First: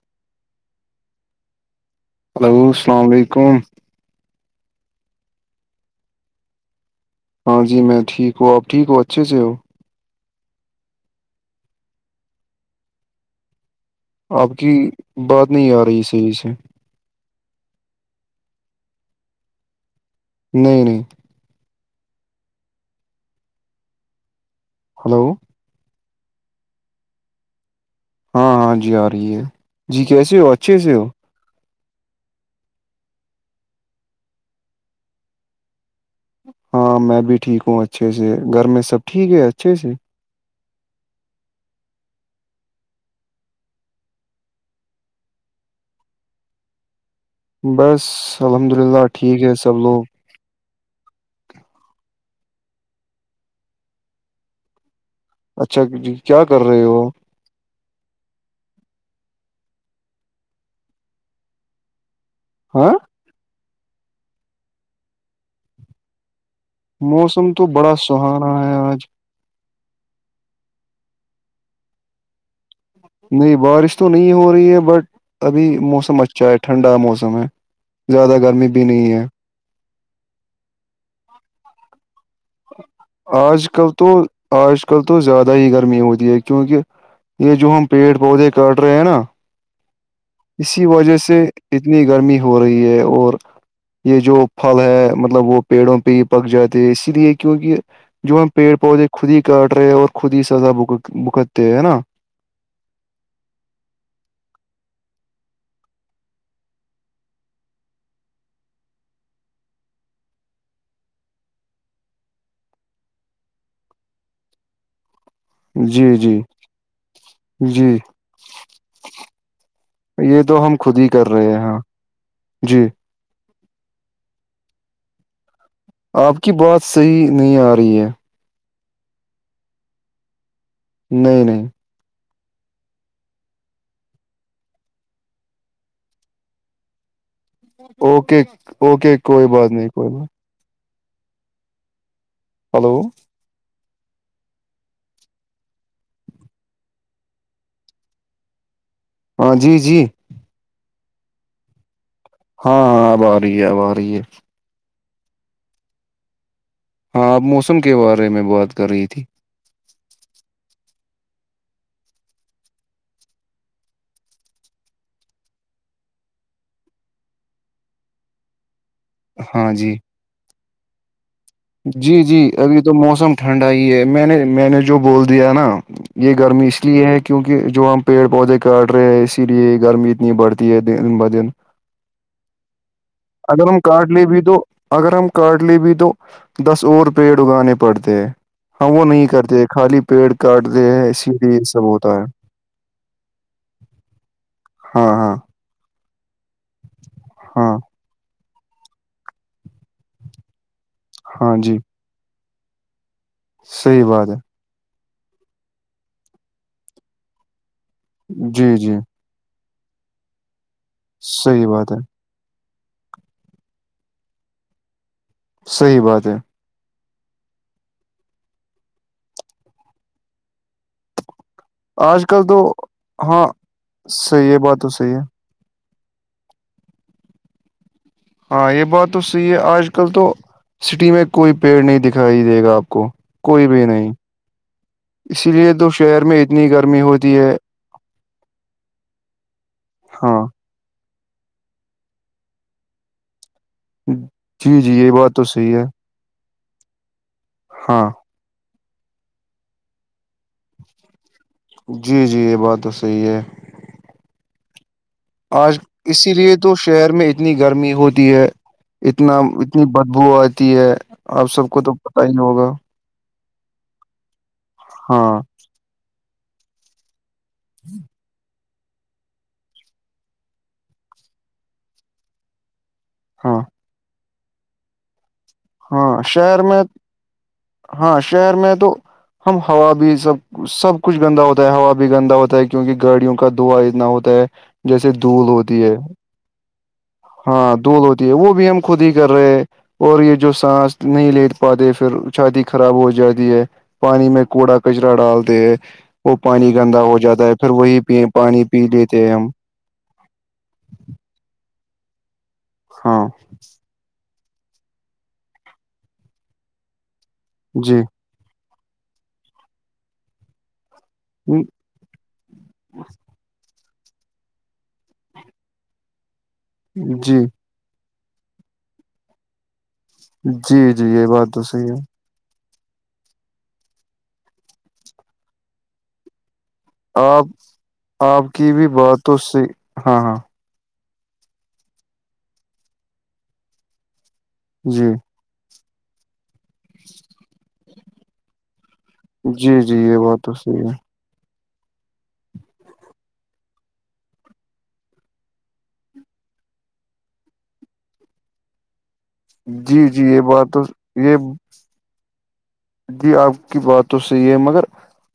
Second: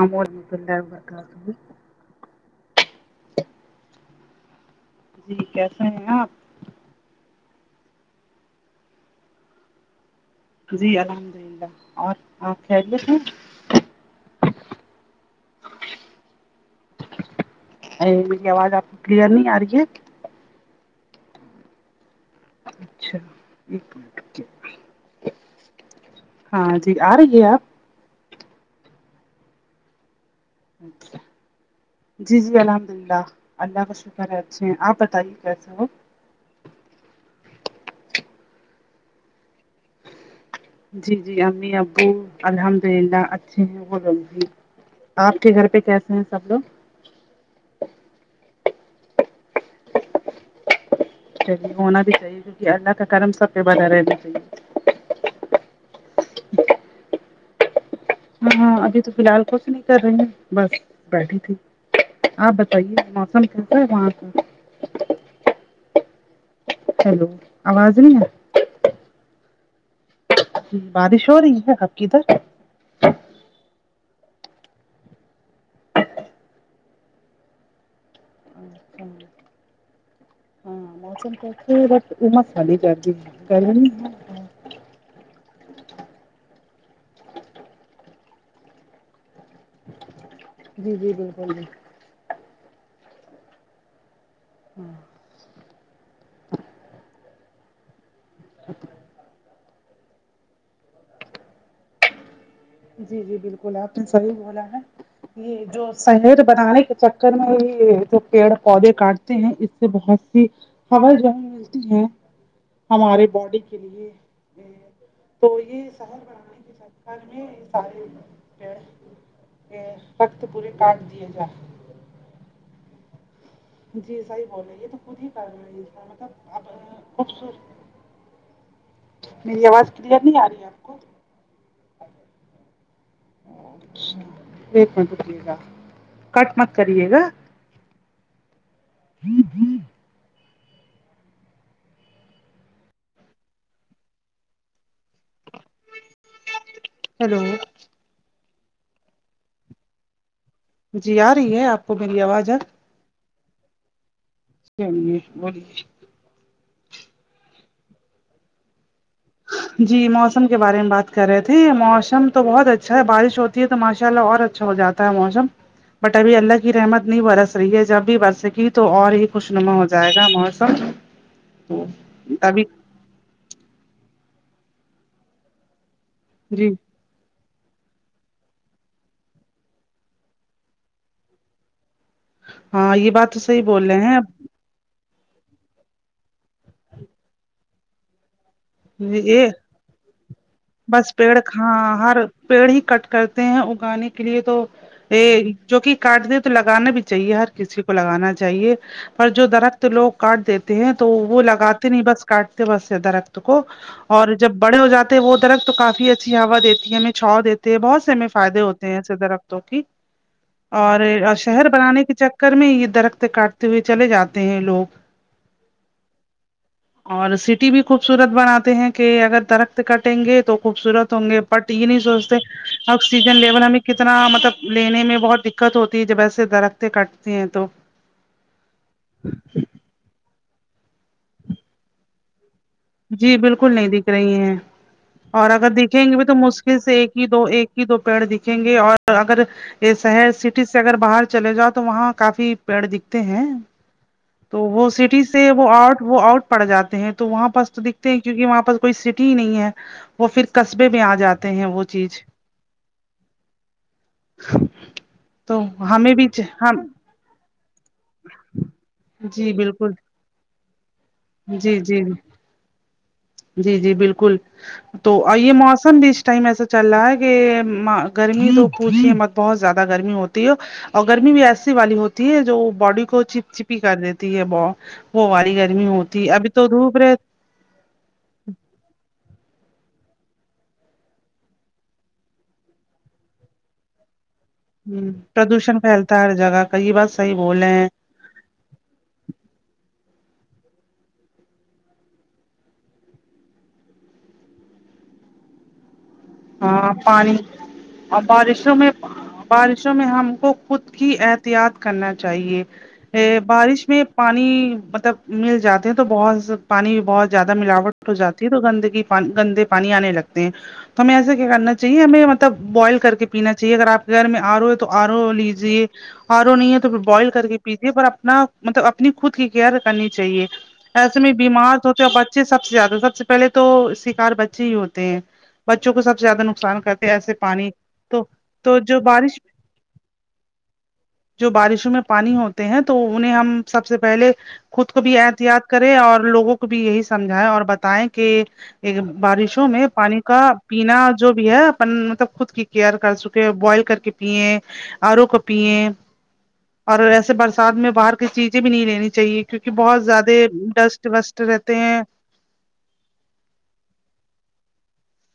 آم اور مپل برتا ہلو السلام علیکم جی کیسے ہیں آپ ہاں جی میں ٹھیک ہوں آپ ٹھیک ہو اچھے سے ہو جی الحمد للہ اور آپ خیریت ہیں آپ کی بات نہیں آ رہی صحیح سے ا میری آواز آپ کو کلیئر نہیں آ رہی ہے نہیں نہیں اچھا ایک منٹ کیا ہلو ہاں جی آ رہی ہے اب ہاں ہاں جی آ رہی ہے جی کیسے ہو اچھے سے ہو جی جی الحمد للہ اللہ کا شکر ہے اچھے ہیں آپ بتائیے کیسے ہو ہاں میں بھی ٹھیک ہوں اچھے سے گھر میں سب ٹھیک ہے اچھے سے جی جی امی ابو الحمد للہ اچھے ہیں وہ لوگ بھی آپ کے گھر پہ کیسے ہیں سب لوگ بس الحمد للہ ٹھیک ہے سب لوگ چلیے ہونا بھی چاہیے کیونکہ اللہ کا کرم سب پے بنا رہنا چاہیے اچھا امی جی کیا کر رہے وہ ہاں ہاں ابھی تو فی الحال کچھ نہیں کر رہی ہوں بس بیٹھی تھی آپ ہاں بتائیے موسم کیسا ہے وہاں پے ہیلو موسم تو بڑا آواز نہیں سہانا ہے آج بارش ہو رہی ہے آپ ک ادھر نہیں بارش تو نہیں ہو رہی ہے بٹ ابھی موسم اچھا ہے ٹھنڈا موسم ہے زیادہ گرمی بھی نہیں ہے ہاں موسم کیے بٹ وہ مثالی گرمی ہے آج کل گرمی تو ہے آج کل تو زیادہ ہی گرمی ہوتی ہے کیونکہ یہ جو ہم پیڑ پودے کاٹ رہے ہیں نا اسی جی جی وجہ سے بالکل جی اتنی گرمی ہو رہی ہے اور یہ جو پھل ہاں ہے مطلب مطلب وہ پیڑوں پہ ہی پک جاتے ہیں اسی لیے کیونکہ جو ہم پیڑ پودے خود ہی کاٹ رہے ہیں اور خود ہی سزا بھگت بھگتے ہیں نا جی جی بالکل آپ نے صحیح بولا ہے یہ جو سہر بنانے کے چکر میں ہی جو پیڑ پودے کاٹتے ہیں اس سے بہت سی ہوا جو ہمیں ملتی ہے ہمارے باڈی کے لیے تو یہ جی شہر جی بنانے کے چکر میں جی سارے پیڑ کہ یہ وقت تو پورے ہم خود کاٹ ہی کر دیے رہے جائے ہیں جی جی صحیح بول رہے یہ تو خود ہی کر رہی ہے مطلب آپ کی اب بات صحیح نہیں آ خوبصورت رہی ہے میری آواز کلیئر نہیں آرہی ہے آپ کو نہیں نہیں اچھا ایک منٹ رکئے گا کٹ مت کریے گا اوکے اوکے کوئی بات نہیں کوئی بات ہلو ہیلو ہاں جی جی جی آ رہی ہے آپ کو میری آواز اب ہاں ہاں اب آرہی ہے اب آرہی ہے چلیے بولیے ہاں آپ موسم کے بارے میں بات کر رہی تھی جی موسم کے بارے میں بات کر رہے تھے موسم تو بہت اچھا ہے بارش ہوتی ہے تو ماشاءاللہ اور اچھا ہو جاتا ہے موسم بٹ ابھی اللہ کی رحمت نہیں برس رہی ہے جب بھی برسے گی تو اور ہی ہاں خوشنما ہو جی جائے گا موسم تو جی جی ابھی تو موسم ٹھنڈا ہی ہے میں نے میں نے جو بول دیا نا یہ گرمی جی اس لیے ہے کہ کیونکہ جو ہم پیڑ پودے کاٹ رہے ہیں اسی لیے گرمی اتنی بڑھتی ہے دن بہ دن ہاں یہ بات تو صحیح اگر ہم بول کاٹ رہے ہیں لیں بھی تو اگر ہم کاٹ لیے بھی تو دس اور پیڑ اگانے پڑتے ہیں ہم وہ نہیں یہ کرتے خالی پیڑ کاٹتے ہیں بس اسی پیڑ لیے یہ سب ہاں ہوتا ہر ہے پیڑ ہی کٹ کرتے ہیں اگانے کے لیے تو ہاں ہاں ایہہ جو کہ کاٹ دیں تو لگانا بھی چاہیے ہر ہاں کسی کو لگانا چاہیے پر جو درخت تو لوگ کاٹ دیتے ہیں تو وہ ہاں جی لگاتے نہیں بس کاٹتے بس ہیں درخت کو صحیح بات اور ہے جب بڑے ہو جاتے ہیں وہ درخت تو کافی اچھی ہوا دیتی ہے ہمیں چھاؤں دیتے ہیں بہت سے ہمیں فائدے جی ہوتے ہیں جی ایسے درخت تو ٹھیک اور صحیح شہر بات ہے بنانے کی چ گھر میں ہی یہ درخت کاٹتے ہوئے چلے جاتے ہیں یہ لوگ صحیح بات ہے اور سٹی بھی خوب خوبصورت بناتے ہیں کہ اگر درخت کٹیں گے تو خوبصورت ہوں گے بٹ یہ نہیں آج سوچتے کل تو آکسیجن ہاں لیول ہمیں کتنا صحیح ہے مطلب بات تو لینے صحیح میں ہے بہت دقت ہوتی ہے جب ایسے درختیں کٹتی ہیں تو ہاں یہ بات تو صحیح ہے آج کل تو سٹی میں کوئی پیڑ نہیں دکھائی دے گا آپ کو جی کوئی بالکل بھی نہیں دکھ رہی ہیں اور اسی اگر لیے دکھیں گے شہر بھی تو میں اتنی مشکل سے گرمی ایک ہی ہوتی دو ہے ایک ہی دو پیڑ دکھیں گے اور اگر یہ شہر ہاں سٹی سے اگر باہر چلے جاؤ تو وہاں کافی پیڑ دکھتے ہیں تو جی وہ جی یہ سٹی بات تو سے وہ صحیح ہے آؤٹ وہ آؤٹ پڑ جاتے ہیں تو وہاں پاس تو ہاں دکھتے ہیں کیونکہ وہاں پاس کوئی سٹی ہی نہیں ہے وہ پھر قصبے میں آ جاتے ہیں وہ چیز جی جی یہ بات تو صحیح ہے تو آج ہمیں بھی اسی لیے تو ہم شہر میں اتنی گرمی ہوتی ہے اتنا جی اتنی بالکل بدبو آتی ہے آپ سب جی کو تو جی پتا ہی ہوگا جی جی بالکل تو ہاں آئیے موسم بھی ٹائم ایسا چل رہا ہے کہ ما گرمی تو پوچھے مت بہت زیادہ گرمی ہوتی ہے اور گرمی بھی ایسی والی ہوتی ہے جو باڈی کو چپ ہاں چپی کر دیتی ہے بو وہ والے گرمی ہاں ہوتی ابھی شہر تو میں دھوپ رہ ہاں شہر میں تو ہم ہوا بھی سب سب کچھ گندا ہوتا ہے ہوا بھی گندا ہوتا ہے کیوکہ گاڑیوں کا دھوا اتنا ہوتا ہے جیسے دھول ہوتی ہے ہرجگہ کئی بس ہاں دول ہوتی ہے وہ بھی ہم خود ہی کر رہے اور یہ جو سانس نہیں لٹ پاتے پھر چھاتی خراب ہو جاتی ہے پانی میں کوڑا کچرا ڈالتے ہیں وہ پانی ہاں گندا ہو پانی جاتا ہے پھر وہیی اور پ پانی بارشوں پی میں لیتے ہیں ہم بارشوں میں ہم کو خود کی احتیاط کرنا چاہیے ہاں بارش میں پانی مطلب مل جاتے ہیں تو بہت پانی بہت زیادہ جی ملاوٹ ہو جاتی تو گندگی پن گندے پانی انے لگتے ہیں تو ہمیں ایسا کیا کرنا جی ہمیں مطلب بوائل کر کے پینا چاہیے اگر اپ کے گھر میں ارو ہے تو ارو لیجیے ہرو نہیں ہے تو پھر بوائل جی کر کے پیجیے پر اپنا مطلب اپنی خود کی کیئر کرنی چاہیے جی جی ایسے یہ میں بات تو بیمار صحیح ہے سوچو بچ ے سب سے زیادہ سب سے پہلے تو شکار بچے ہی ہوتے ہیں بچوں کو سب سے زیادہ نقصان کر ایسے آپ پانی تو آپ کی تو بھی جو بات تو بارش صحیح ہاں ہاں جو بارشوں میں پانی ہوتے ہیں تو انہیں ہم سب سے پہلے خود کو جی بھی احتیاط کرے اور لوگوں کو بھی یہی سمجھائے اور بتائیں کہ بارشوں جی میں جی یہ پانی کا بات تو صحیح ہے ہاں جو بھی ہے اپن مطلب خود کی کیئر کر چکے بوائل کر کے پیے ارو کو پیے اور ایسے برسات میں باہر کی چیزیں بھی نہیں لین چاہیے کیونکہ بہت جی جی زیادہ یہ بات تو ڈسٹ یہ وسٹ رہتے ہیں جی اپ کی بات تو صحیح ہے مگر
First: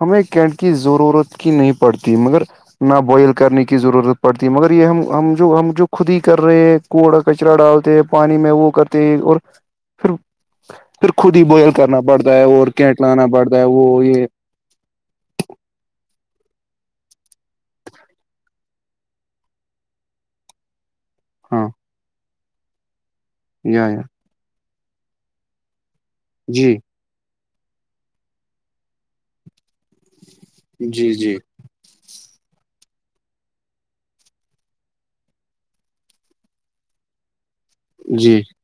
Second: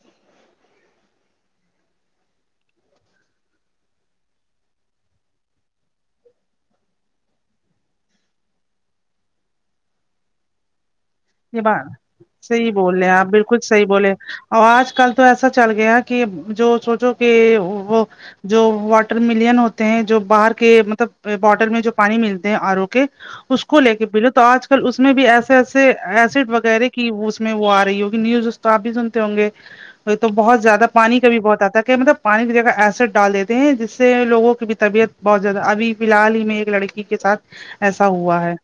ہمیں کیٹ کی ضرورت کی نہیں پڑتی مگر نہ بوائل کرنے کی ضرورت پڑتی ہے مگر یہ ہم ہم جو ہم جو خود ہی کر رہے ہیں کوڑا کچرا ڈالتے پانی میں وہ کرتے اور پھر پھر خود ہی بوائل یہ کرنا پڑتا ہے اور صحیح بول کیٹ رہے ہیں آپ لانا پڑتا بالکل ہے صحیح وہ بولے یہ اور اج کل تو ایسا چل گیا کہ جو سوچو کہ وہ جو واٹرملن ہوتے ہیں جو باہر کے مطلب ہاں بوٹل میں جو پانی ملتے ہیں ارو کے اس کو لے یہ کے پلو تو اج کل اس میں بھی ایسے ایسے ایسڈ جی وغیرہ کی اس میں وہ ا رہی ہوگی نیوزز تو آپ بھی سنتے ہوں گے تو بہت زیادہ جی پانی کا جی بھی بہت اتا ہے کہ مطلب پانی کی جگہ ایسڈ ڈال دیتے ہیں جس سے لوگوں کی بھی طبیعت بہت زیادہ ابھی حال ہی میں ایک لڑکی کے ساتھ ایسا جی ہوا ہے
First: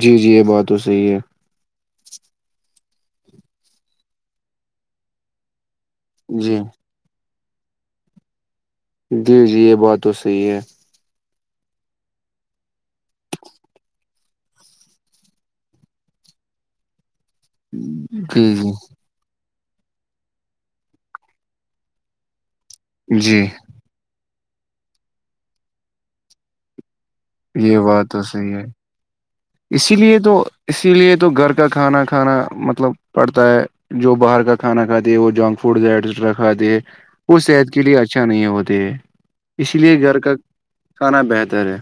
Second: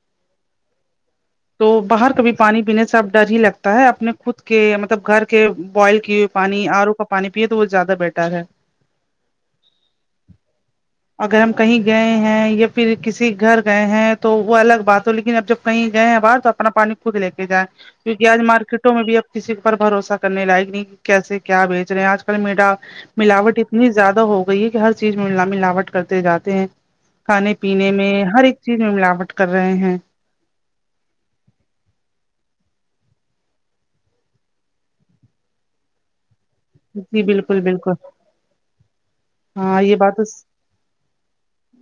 جی جی یہ بات تو صحیح ہے تو باہر کبھی پانی پینے سے اب ڈر ہی لگتا ہے اپنے خود کے مطلب گھر کے بوائل کہ جی پانی ارو کا پانی پیے تو وہ زیادہ بیٹر ہے جی جی یہ بات تو صحیح ہے اگر ہم کہیں گئے ہیں یا پھر کسی گھر گئے ہیں تو وہ الگ بات ہو لیکن اب جب کہیں گئے باہر تو اپنا پانی خود لے کے جائیں کیونکہ اج جی جی مارکیٹوں میں بھی کسی پر بھروسہ کرنے لائق نہیں کیسے کیا بیچ رہے ہیں اج کل میا ملاوٹی جی اتنی زیادہ ہو گئی ہے کہ ہر چیز میں ملاوٹ کرتے جاتے ہیں کھانے یہ پینے بات میں تو ہر صحیح ایک ہے چیز میں ملاوٹ کر رہے اسی ہیں لیے تو اسی لیے تو گھر کا کھانا کھانا مطلب پڑتا ہے جو باہر کا کھانا کھاتا ہے وہ جنک فوڈ ایسٹرا کھاتی ہے جی وہ بالکل صحت کے بالکل لیے اچھا نہیں ہوتے ہے اسی ہاں یہ لیے بات گھر کا تو کھانا بہتر ہے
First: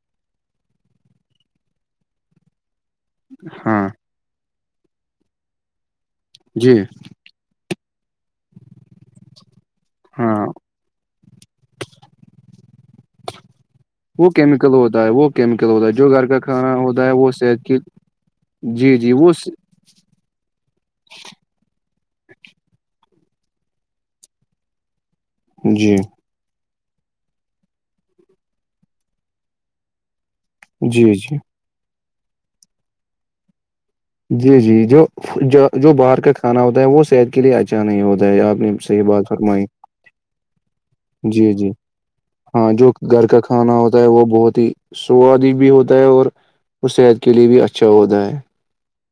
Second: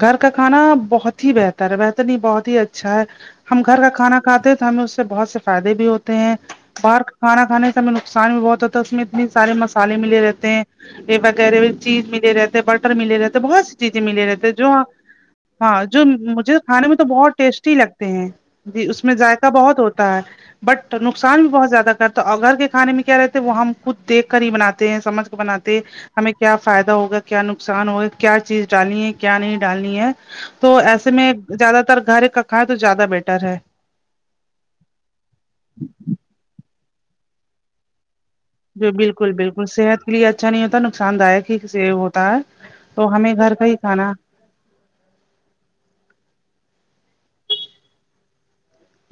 گھر کا کھانا بہت ہی بہتر ہے بہتر نہیں بہت ہی اچھا ہے ہم گھر کا ہاں کھانا کھاتے ہیں تو ہمیں اس سے بہت سے فائدے بھی ہوتے ہیں جی باہر کا کھانا کھانے سے ہمیں نقصان بھی بہت ہوت تو اس میں اتنے سارے سے مس لے ملے ہاں رہتے ہیں وغیرہ چیز ملے رہتے ہے بٹر ملے رہتے ہے بہت س چیزیں ملے وہ رہتے ہیں جو کیمیکل ہوتا ہے وہ کیمیکل ہاں ہوتا ہے جو گھر کا مجھے کھانا کھانے میں تو ہوتا ہے وہ بہت صحت ٹیسٹی کی لگتے ہیں جی اس میں ذائقہ بہت ہوتا ہے بٹ نقصان بھی بہت زیادہ کرتا ہے اور گھر کے کھانے میں کیا رہتا وہ ہم خود دیکھ کر ہی بناتے ہیں سمجھ کر بناتے ہیں جی ہمیں کیا فائدہ ہوگا کیا نقصان ہوگا کیا چیز ڈالنی ہے کیا نہیں ڈالنی ہے تو جی ایسے میں زیادہ تر گھر کا کھائے تو زیادہ بیٹر ہے جی جی جو جو باہر کا کھانا ہوتا ہے وہ صحت کے لیے اچھا نہیں ہوتا ہے آپ نے جو صحیح بات بالکل فرمائی بالکل صحت کے لیے اچھا نہیں ہوتا نقصان دایک جی ہی جی سے ہوتا ہے ہاں جو گھر کا کھانا ہوتا ہے وہ بہت ہی سواد ہی بھی ہوتا ہے اور وہ صحت کے لیے بھی اچھا ہوتا ہے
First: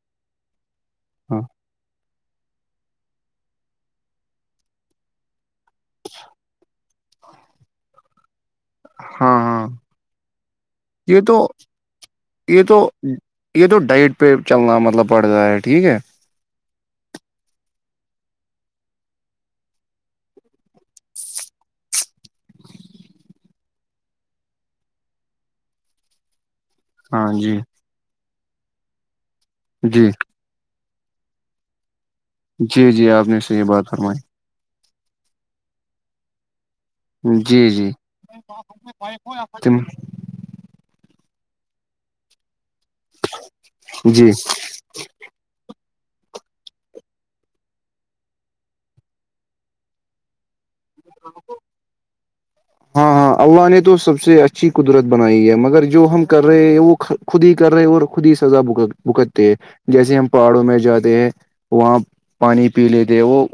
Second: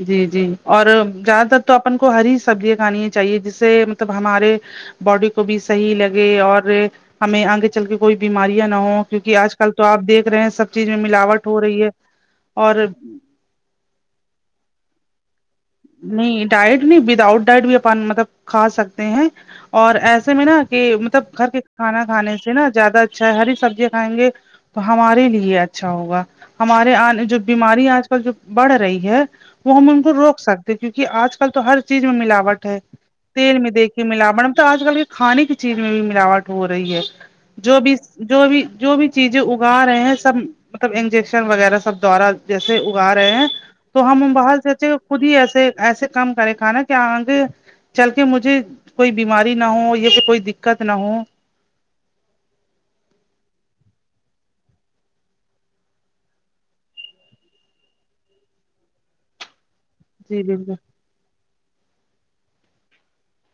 جی جی اور ہاں زیادہ تر تو اپن کو ہری سبزیاں کھانی چاہیے جس سے مطلب ہمارے باڈی کو بھی صحیح لگے اور ہمیں انگ چل کے کوئی بیماریاں نہ ہوں ہاں کیونکہ آج ہاں کل تو آ دیکھ رہے ہیں سب چیز میں یہ تو ملاوٹ ہو رہی ہے یہ اور تو یہ تو ڈائٹ پہ چلنا مطلب پڑ رہا ہے ٹھیک ہے نہیں ڈائٹ نہیں وتھ اوٹ ڈائٹ بھی اپن مطلب کھا سکتے ہیں اور ایسے میں نا کہ مطلب گھر کے کھانا کھانے سے نا زیادہ اچھا ہے ہری سبزیاں کھائیں گے تو ہمارے لیے اچھا ہوگا ہمارے آنے ہاں جو جی بیماری آج کل جو بڑھ رہی ہے وہ ہم ان جی کو روک سکتے کیونکہ آج کل تو ہر چیز میں ملاوٹ ہے جی جی آپ نے تیل صحیح میں بات دیھکیئے فرمائی ملاوٹ ملم تو آج کل کھانے کی چیز میں بھی ملاوٹ ہو رہی ہے جی جو جی بھی جو بھی جو بھی چیزیں اگا رہے ہیں سب مطلب انجیکشن وغیرہ سب دوارا جیسے اگا رہے ہیں تو جی ہم باھر سے چہ خود ہی ایسے ایسے کم کرے کھانا کیا آ گے چل کے مجھے کوئی بیماری نہ ہو یا کوئی دقت نہ ہو ہاں ہاں اللہ نے تو سب سے اچھی قدرت بنائی ہے مگر جو ہم کر رہے ہیں وہ خود ہی کر رہے اور خود ہی سزا بک بھگتتے ہے جیسے ہم جی پہاڑوں بالکل میں جاتے ہیں وہاں پانی پی لیکے وہ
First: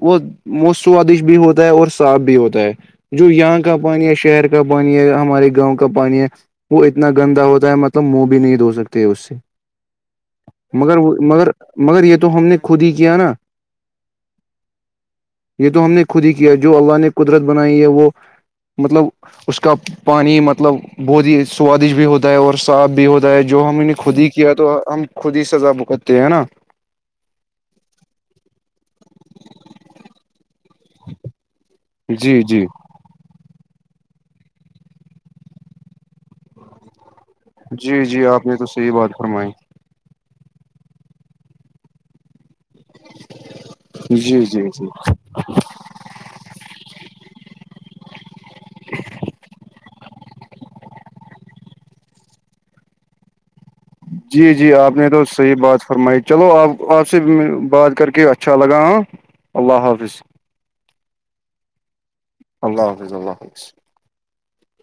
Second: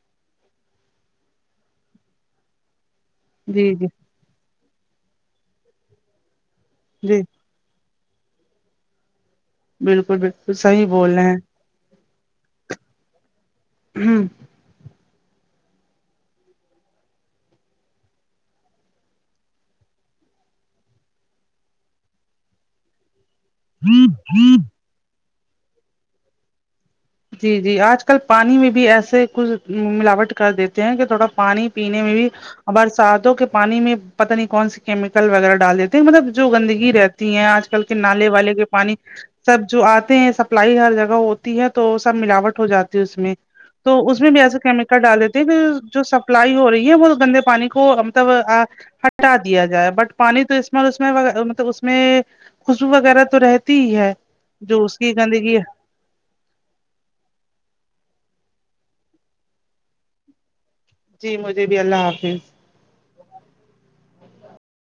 وہ سوادش بھی ہوتا ہے اور صاف بھی ہوتا ہے جو یہاں جی کا جی پانی ہے شہر کا پانی ہے ہمارے گاؤں کا پانی ہے وہ اتنا جی گندا ہوتا ہے م تم منہ بھی نہیں دھو سکتے اس سے بالکل بالکل سہ مگر وہ مگر مگر یہ تو ہم نے خود ہی کیا نا ہوں یہ تو ہم نے خود ہی کیا ہے جو اللہ نے قدرت بنائی ہے وہ مطلب اس کا پانی مطلب بہت ہی سوادش بھی ہوتا ہے اور صاف بھی ہوتا جو ہم ان نے خود ہی کیا ہیں تو ہم خود ہی سزا بھگتے ہیں نا جی جی آج کل پانی میں بھی ایسے کچھ ملاوٹ کر دیتے ہیں کہ تھوڑا پانی پینے میں بھی جی جی برساتوں کے پانی میں پتا نہیں کون سی کیمیکل وغیرہ ڈال دیتے ہیں مطلب جو گندگی رہتی تی ہیں آج کل کے جی جی نالے آپ والے نے کے تو صحیح پانی بات فرمائی سب جو آتے ہیں سپلائی ہر جگہ ہوتی ہے تو سب ملاوٹ ہو جاتی ہے اس میں تو اس جی میں بھی ایسے جی جی کیمیکل ڈال دیتے ہیں کہ جو سپلائی ہو رہی ہے وہ گندے پانی کو مطلب آ ہٹا دیا جائے بٹ پانی تو اس میں اس میں مطلب اس میں خوشبو وغیرہ تو رہتی ہی ہے جی جی جو آپ اس نے کی تو صحیح گندگی ہے بات فرمائی چلو آپ آپ سے بات کر کے اچھا لگا ہاں اللہ حافظ جی مجھے بھی اللہ حافظ اللہ حافظ اللہ حافظ